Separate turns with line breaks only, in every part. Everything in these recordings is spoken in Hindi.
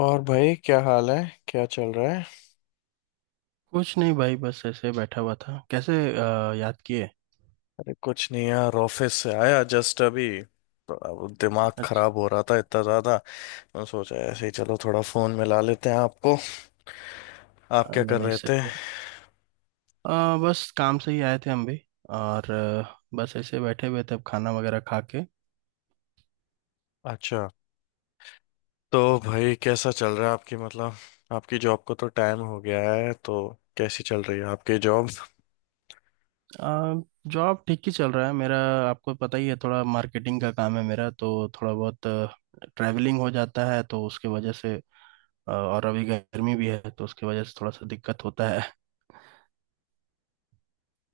और भाई क्या हाल है? क्या चल रहा है?
कुछ नहीं भाई, बस ऐसे बैठा हुआ था। कैसे याद किए?
अरे कुछ नहीं यार, ऑफिस से आया जस्ट अभी। तो अब दिमाग
अच्छा।
खराब हो रहा था इतना ज्यादा। मैं सोचा ऐसे ही चलो थोड़ा फोन मिला लेते हैं आपको। आप
हाँ,
क्या
नहीं
कर
नहीं,
रहे थे?
सही है। बस काम से ही आए थे हम भी। और बस ऐसे बैठे हुए थे, अब खाना वगैरह खा के।
अच्छा। तो भाई कैसा चल रहा है आपकी, मतलब आपकी जॉब को तो टाइम हो गया है, तो कैसी चल रही है आपकी जॉब?
अ, जॉब ठीक ही चल रहा है मेरा। आपको पता ही है, थोड़ा मार्केटिंग का काम है मेरा, तो थोड़ा बहुत ट्रैवलिंग हो जाता है तो उसके वजह से। और अभी गर्मी भी है तो उसके वजह से थोड़ा सा दिक्कत होता है।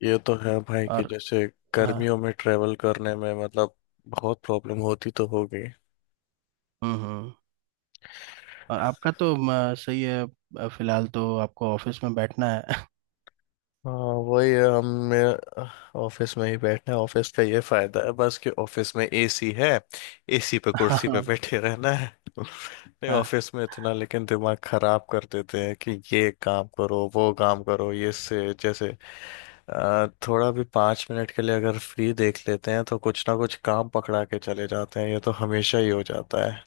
ये तो है भाई, कि
और
जैसे
हाँ।
गर्मियों में ट्रेवल करने में मतलब बहुत प्रॉब्लम होती तो होगी।
हम्म। हम्म। और आपका तो सही है। फिलहाल तो आपको ऑफिस में बैठना है।
हाँ, वही है, हम मेरे ऑफिस में ही बैठे हैं। ऑफिस का ये फायदा है बस कि ऑफिस में एसी है। एसी पे कुर्सी पे
हाँ।
बैठे रहना है। नहीं,
हाँ।
ऑफिस में इतना लेकिन दिमाग खराब कर देते हैं कि ये काम करो वो काम करो, ये से जैसे थोड़ा भी 5 मिनट के लिए अगर फ्री देख लेते हैं तो कुछ ना कुछ काम पकड़ा के चले जाते हैं, ये तो हमेशा ही हो जाता है।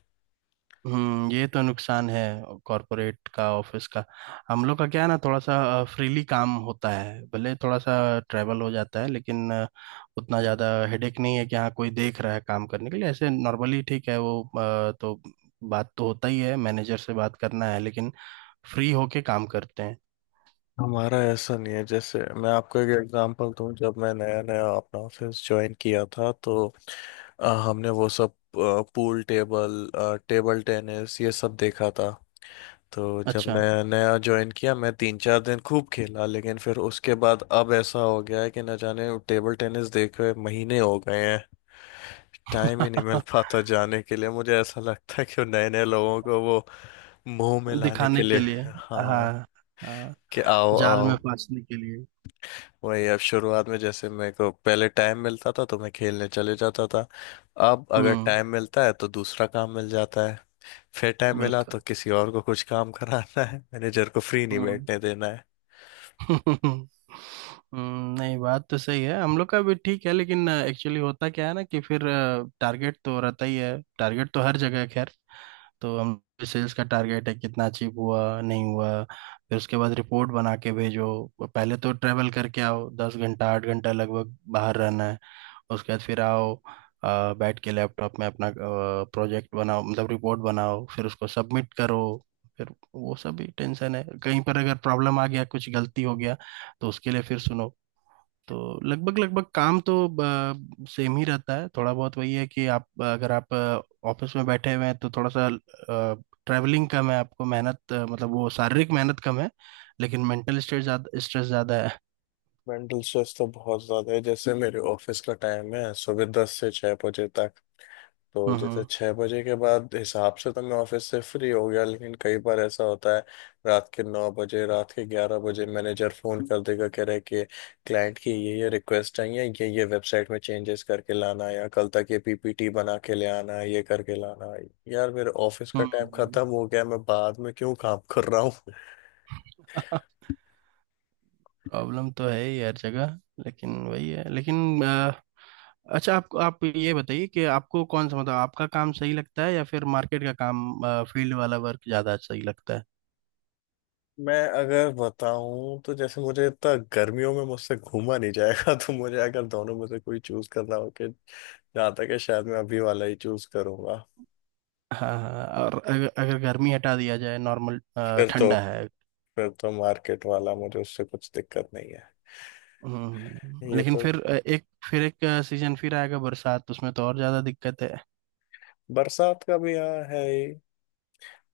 ये तो नुकसान है कॉरपोरेट का, ऑफिस का। हम लोग का क्या है ना, थोड़ा सा फ्रीली काम होता है। भले थोड़ा सा ट्रैवल हो जाता है लेकिन उतना ज़्यादा हेडेक नहीं है कि हाँ कोई देख रहा है काम करने के लिए। ऐसे नॉर्मली ठीक है वो। बात तो होता ही है, मैनेजर से बात करना है, लेकिन फ्री होके काम करते हैं।
हमारा ऐसा नहीं है। जैसे मैं आपको एक एग्जांपल दूं, जब मैं नया नया अपना ऑफिस ज्वाइन किया था तो हमने वो सब पूल टेबल, टेबल टेनिस ये सब देखा था। तो जब
अच्छा।
मैं नया ज्वाइन किया, मैं 3-4 दिन खूब खेला, लेकिन फिर उसके बाद अब ऐसा हो गया है कि न जाने टेबल टेनिस देखे महीने हो गए हैं। टाइम ही नहीं मिल पाता जाने के लिए। मुझे ऐसा लगता है कि नए नए लोगों को वो मुंह में लाने के
दिखाने
लिए,
के लिए।
हाँ,
हाँ। हाँ।
कि आओ
जाल में
आओ।
फांसने के लिए।
वही, अब शुरुआत में जैसे मेरे को पहले टाइम मिलता था तो मैं खेलने चले जाता था। अब अगर
हम्म।
टाइम मिलता है तो दूसरा काम मिल जाता है। फिर टाइम मिला तो
बिल्कुल।
किसी और को कुछ काम कराना है, मैनेजर को फ्री नहीं बैठने देना है।
हम्म, नहीं, बात तो सही है। हम लोग का भी ठीक है, लेकिन एक्चुअली होता क्या है ना, कि फिर टारगेट तो रहता ही है। टारगेट तो हर जगह है, खैर। तो हम सेल्स का टारगेट है, कितना अचीव हुआ नहीं हुआ। फिर उसके बाद रिपोर्ट बना के भेजो। पहले तो ट्रेवल करके आओ, 10 घंटा 8 घंटा लगभग बाहर रहना है। उसके बाद फिर आओ, बैठ के लैपटॉप में अपना प्रोजेक्ट बनाओ, मतलब रिपोर्ट बनाओ, फिर उसको सबमिट करो। फिर वो सब भी टेंशन है, कहीं पर अगर प्रॉब्लम आ गया, कुछ गलती हो गया तो उसके लिए फिर सुनो। तो लगभग लगभग काम तो सेम ही रहता है। थोड़ा बहुत वही है कि आप, अगर आप ऑफिस में बैठे हुए हैं तो थोड़ा सा ट्रैवलिंग कम है, आपको मेहनत मतलब वो शारीरिक मेहनत कम है, लेकिन मेंटल स्ट्रेस ज्यादा, स्ट्रेस ज्यादा है।
मेंटल स्ट्रेस तो बहुत ज्यादा है। जैसे मेरे ऑफिस का टाइम है सुबह 10 से 6 बजे तक। तो जैसे
हम्म।
6 बजे के बाद हिसाब से तो मैं ऑफिस से फ्री हो गया, लेकिन कई बार ऐसा होता है रात के 9 बजे, रात के 11 बजे मैनेजर फ़ोन कर देगा, कह रहे कि क्लाइंट की ये रिक्वेस्ट है, या ये वेबसाइट में चेंजेस करके लाना है, या कल तक ये पीपीटी बना के ले आना है, ये करके लाना है। यार, मेरे ऑफिस का
हम्म।
टाइम
हम्म।
खत्म हो गया, मैं बाद में क्यों काम कर रहा हूँ।
प्रॉब्लम तो है ही हर जगह, लेकिन वही है। लेकिन अच्छा, आपको आप ये बताइए कि आपको कौन सा, मतलब आपका काम सही लगता है या फिर मार्केट का काम, फील्ड वाला वर्क ज़्यादा सही लगता है।
मैं अगर बताऊं तो जैसे मुझे इतना गर्मियों में मुझसे घूमा नहीं जाएगा, तो मुझे अगर दोनों में से कोई चूज करना हो कि, जहाँ तक है शायद मैं अभी वाला ही चूज करूंगा।
हाँ हाँ। और अगर अगर गर्मी हटा दिया जाए, नॉर्मल
फिर तो
ठंडा है।
फिर तो मार्केट वाला, मुझे उससे कुछ दिक्कत नहीं है। ये
लेकिन
तो,
फिर एक सीजन फिर आएगा, बरसात, तो उसमें तो और ज़्यादा दिक्कत है।
बरसात का भी यहाँ है ही।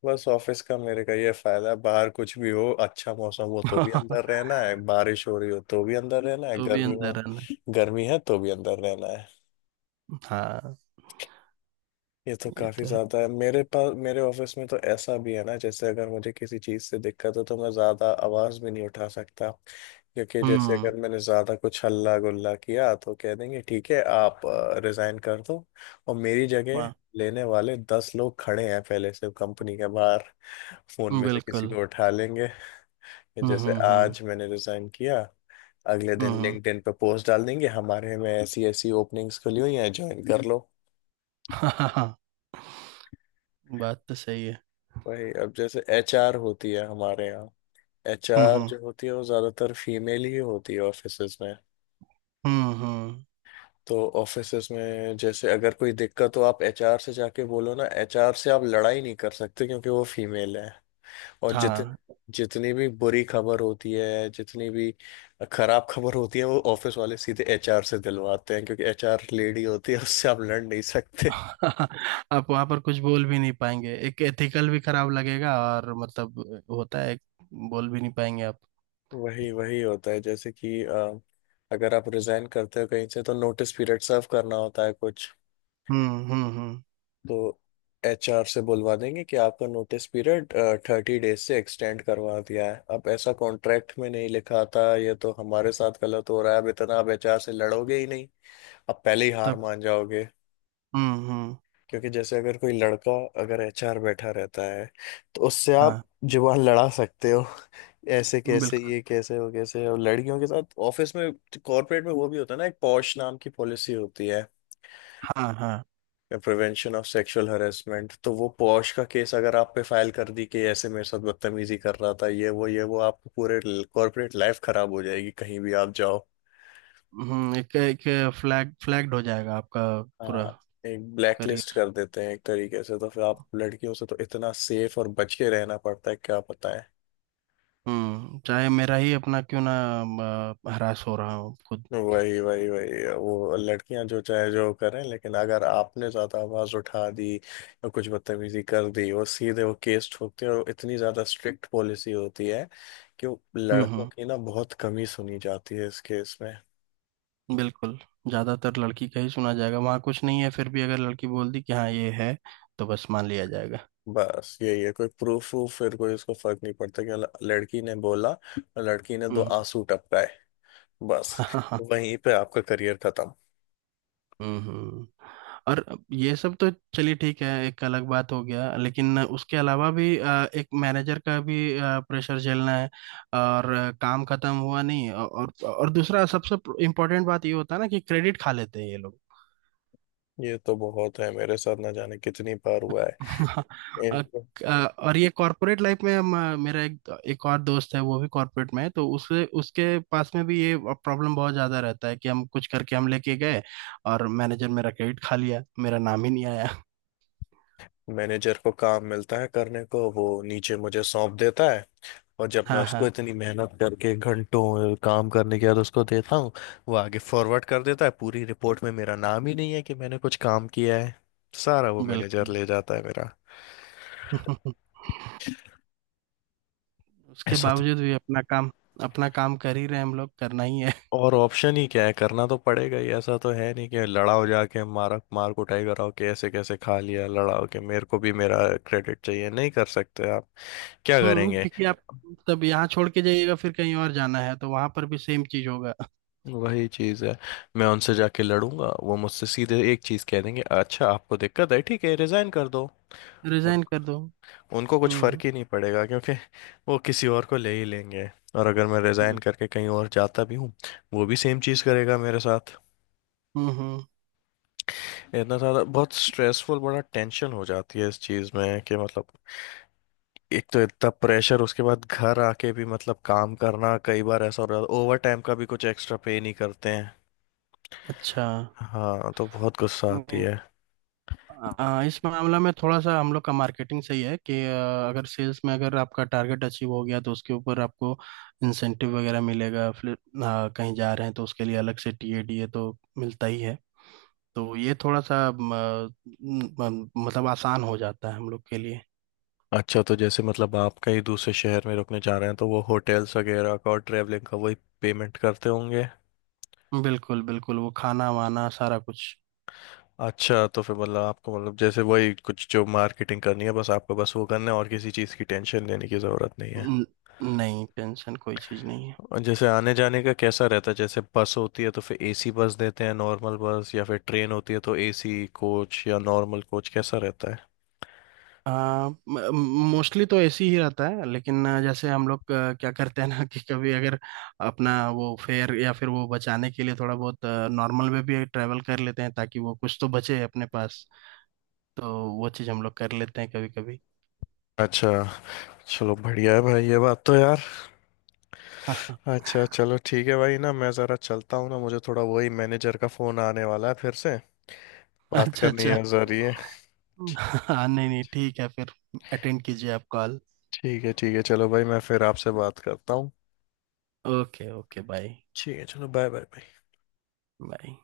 बस ऑफिस का मेरे का ये फायदा है, बाहर कुछ भी हो, अच्छा मौसम हो तो भी अंदर रहना है, बारिश हो रही हो तो भी अंदर रहना है,
तो भी
गर्मी
अंदर
हो,
रहना।
गर्मी है तो भी अंदर रहना है।
हाँ।
ये तो
ये
काफी
तो है।
ज्यादा है मेरे पास। मेरे ऑफिस में तो ऐसा भी है ना, जैसे अगर मुझे किसी चीज से दिक्कत हो तो मैं ज्यादा आवाज भी नहीं उठा सकता, क्योंकि जैसे
हम्म।
अगर मैंने ज्यादा कुछ हल्ला गुल्ला किया तो कह देंगे ठीक है आप रिजाइन कर दो। और मेरी जगह
वाह।
लेने वाले 10 लोग खड़े हैं पहले से कंपनी के बाहर, फोन में से किसी
बिल्कुल।
को उठा लेंगे।
हम्म।
जैसे
हम्म।
आज मैंने रिजाइन किया, अगले
हम्म।
दिन लिंक्डइन पे पोस्ट डाल देंगे हमारे में ऐसी ऐसी ओपनिंग्स खुली हुई हैं ज्वाइन कर लो।
हाँ हाँ हाँ। बात तो सही है।
भाई, अब जैसे एचआर होती है हमारे यहाँ, एचआर
हम्म।
जो होती है वो ज्यादातर फीमेल ही होती है ऑफिसेज में।
हम्म। हम्म।
तो ऑफिसेज में जैसे अगर कोई दिक्कत हो, आप एचआर से जाके बोलो ना, एचआर से आप लड़ाई नहीं कर सकते क्योंकि वो फीमेल है। और जितने
हाँ।
जितनी भी बुरी खबर होती है, जितनी भी खराब खबर होती है, वो ऑफिस वाले सीधे एचआर से दिलवाते हैं, क्योंकि एचआर लेडी होती है, उससे आप लड़ नहीं सकते।
आप वहां पर कुछ बोल भी नहीं पाएंगे, एक एथिकल भी खराब लगेगा और मतलब होता है, बोल भी नहीं पाएंगे आप।
वही वही होता है। जैसे कि अगर आप रिजाइन करते हो कहीं से तो नोटिस पीरियड सर्व करना होता है कुछ,
हम्म। हम्म। हम्म।
तो एचआर से बुलवा देंगे कि आपका नोटिस पीरियड 30 days से एक्सटेंड करवा दिया है। अब ऐसा कॉन्ट्रैक्ट में नहीं लिखा था, ये तो हमारे साथ गलत हो रहा है। अब इतना आप एचआर से लड़ोगे ही नहीं, अब पहले ही हार
तब।
मान जाओगे।
हम्म। हम्म।
क्योंकि जैसे अगर कोई लड़का, अगर एचआर बैठा रहता है तो उससे आप
हाँ।
जुबान लड़ा सकते हो। ऐसे कैसे,
बिल्कुल।
ये कैसे हो कैसे, और लड़कियों के साथ ऑफिस में कॉर्पोरेट में वो भी होता है ना, एक पॉश नाम की पॉलिसी होती है,
हाँ हाँ।
Prevention of sexual harassment. तो वो पॉश का केस अगर आप पे फाइल कर दी कि ऐसे मेरे साथ बदतमीजी कर रहा था ये वो ये वो, आपको पूरे कॉर्पोरेट लाइफ खराब हो जाएगी, कहीं भी आप जाओ।
हम्म। एक एक फ्लैग्ड हो जाएगा आपका पूरा
हाँ, एक ब्लैकलिस्ट
करियर।
कर देते हैं एक तरीके से। तो फिर आप लड़कियों से तो इतना सेफ और बच के रहना पड़ता है, क्या पता।
हम्म, चाहे मेरा ही अपना क्यों ना, हरास हो रहा हूँ खुद।
वही वही वही, वो लड़कियां जो चाहे जो करें, लेकिन अगर आपने ज्यादा आवाज उठा दी या कुछ बदतमीजी कर दी, वो सीधे वो केस ठोकते हैं, और इतनी ज्यादा स्ट्रिक्ट पॉलिसी होती है कि वो
हम्म।
लड़कों
हम्म।
की ना बहुत कमी सुनी जाती है इस केस में।
बिल्कुल। ज्यादातर लड़की का ही सुना जाएगा, वहां कुछ नहीं है। फिर भी अगर लड़की बोल दी कि हाँ ये है, तो बस मान लिया जाएगा।
बस यही है, कोई प्रूफ वूफ फिर कोई, उसको फर्क नहीं पड़ता कि लड़की ने बोला और लड़की ने दो
हम्म।
आंसू टपकाए, बस
हाँ।
वहीं पे आपका करियर खत्म।
हम्म। और ये सब तो चलिए ठीक है, एक अलग बात हो गया। लेकिन उसके अलावा भी एक मैनेजर का भी प्रेशर झेलना है। और काम खत्म हुआ नहीं। और दूसरा सबसे इम्पोर्टेंट बात ये होता है ना कि क्रेडिट खा लेते हैं ये लोग।
ये तो बहुत है, मेरे साथ ना जाने कितनी बार हुआ
हाँ।
है। इन
अ- और ये कॉर्पोरेट लाइफ में मेरा एक एक और दोस्त है, वो भी कॉर्पोरेट में है, तो उसके उसके पास में भी ये प्रॉब्लम बहुत ज़्यादा रहता है कि हम कुछ करके हम लेके गए, और मैनेजर मेरा क्रेडिट खा लिया, मेरा नाम ही नहीं आया।
मैनेजर को काम मिलता है करने को, वो नीचे मुझे सौंप देता है। और जब मैं
हाँ
उसको
हाँ।
इतनी मेहनत करके घंटों काम करने के बाद उसको देता हूँ, वो आगे फॉरवर्ड कर देता है, पूरी रिपोर्ट में मेरा नाम ही नहीं है कि मैंने कुछ काम किया है। सारा वो मैनेजर
बिल्कुल।
ले जाता है मेरा।
उसके
ऐसा तो
बावजूद भी अपना काम, अपना काम कर ही रहे हैं, हम लोग, करना ही है।
और ऑप्शन ही क्या है? करना तो पड़ेगा ही। ऐसा तो है नहीं कि लड़ाओ, जाके मारा मार कुटाई कराओ कि ऐसे कैसे खा लिया, लड़ाओ के मेरे को भी मेरा क्रेडिट चाहिए। नहीं कर सकते आप। क्या करेंगे?
क्योंकि आप तब यहाँ छोड़ के जाइएगा, फिर कहीं और जाना है तो वहां पर भी सेम चीज होगा।
वही चीज़ है। मैं उनसे जाके लड़ूंगा, वो मुझसे सीधे एक चीज़ कह देंगे अच्छा आपको दिक्कत है, ठीक है रिजाइन कर दो। उन,
रिजाइन कर दो।
उनको कुछ
हम्म।
फर्क ही नहीं पड़ेगा क्योंकि वो किसी और को ले ही लेंगे। और अगर मैं रिजाइन
बिल-
करके कहीं और जाता भी हूँ, वो भी सेम चीज़ करेगा मेरे साथ।
हम्म। हम्म।
इतना सारा बहुत स्ट्रेसफुल, बड़ा टेंशन हो जाती है इस चीज़ में कि मतलब एक तो इतना प्रेशर, उसके बाद घर आके भी मतलब काम करना, कई बार ऐसा हो रहा है। ओवर टाइम का भी कुछ एक्स्ट्रा पे नहीं करते हैं।
अच्छा।
हाँ, तो बहुत गुस्सा आती
नहीं,
है।
इस मामला में थोड़ा सा हम लोग का मार्केटिंग सही है कि अगर सेल्स में, अगर आपका टारगेट अचीव हो गया तो उसके ऊपर आपको इंसेंटिव वगैरह मिलेगा। फिर कहीं जा रहे हैं तो उसके लिए अलग से टीएडीए तो मिलता ही है। तो ये थोड़ा सा म, म, मतलब आसान हो जाता है हम लोग के लिए।
अच्छा, तो जैसे मतलब आप कहीं दूसरे शहर में रुकने जा रहे हैं तो वो होटल्स वगैरह का और ट्रैवलिंग का वही पेमेंट करते होंगे?
बिल्कुल बिल्कुल, वो खाना वाना सारा कुछ।
अच्छा, तो फिर मतलब आपको, मतलब जैसे वही कुछ जो मार्केटिंग करनी है बस आपको, बस वो करना है और किसी चीज़ की टेंशन लेने की ज़रूरत नहीं है?
न- नहीं, टेंशन कोई चीज़ नहीं है।
और जैसे आने जाने का कैसा रहता है, जैसे बस होती है तो फिर एसी बस देते हैं नॉर्मल बस, या फिर ट्रेन होती है तो एसी कोच या नॉर्मल कोच, कैसा रहता है?
मोस्टली तो ऐसे ही रहता है, लेकिन जैसे हम लोग क्या करते हैं ना कि कभी अगर अपना वो फेयर या फिर वो बचाने के लिए थोड़ा बहुत नॉर्मल में भी ट्रैवल कर लेते हैं, ताकि वो कुछ तो बचे अपने पास। तो वो चीज़ हम लोग कर लेते हैं कभी कभी।
अच्छा, चलो बढ़िया है भाई, ये बात तो यार। अच्छा चलो ठीक है भाई, ना मैं ज़रा चलता हूँ, ना मुझे थोड़ा वही मैनेजर का फ़ोन आने वाला है फिर से, बात
अच्छा।
करनी
अच्छा।
है ज़रिए।
हम्म। हाँ, नहीं नहीं, ठीक है फिर, अटेंड कीजिए आप कॉल।
ठीक है, ठीक है चलो भाई, मैं फिर आपसे बात करता हूँ।
ओके, ओके, बाय
ठीक है, चलो बाय बाय।
बाय।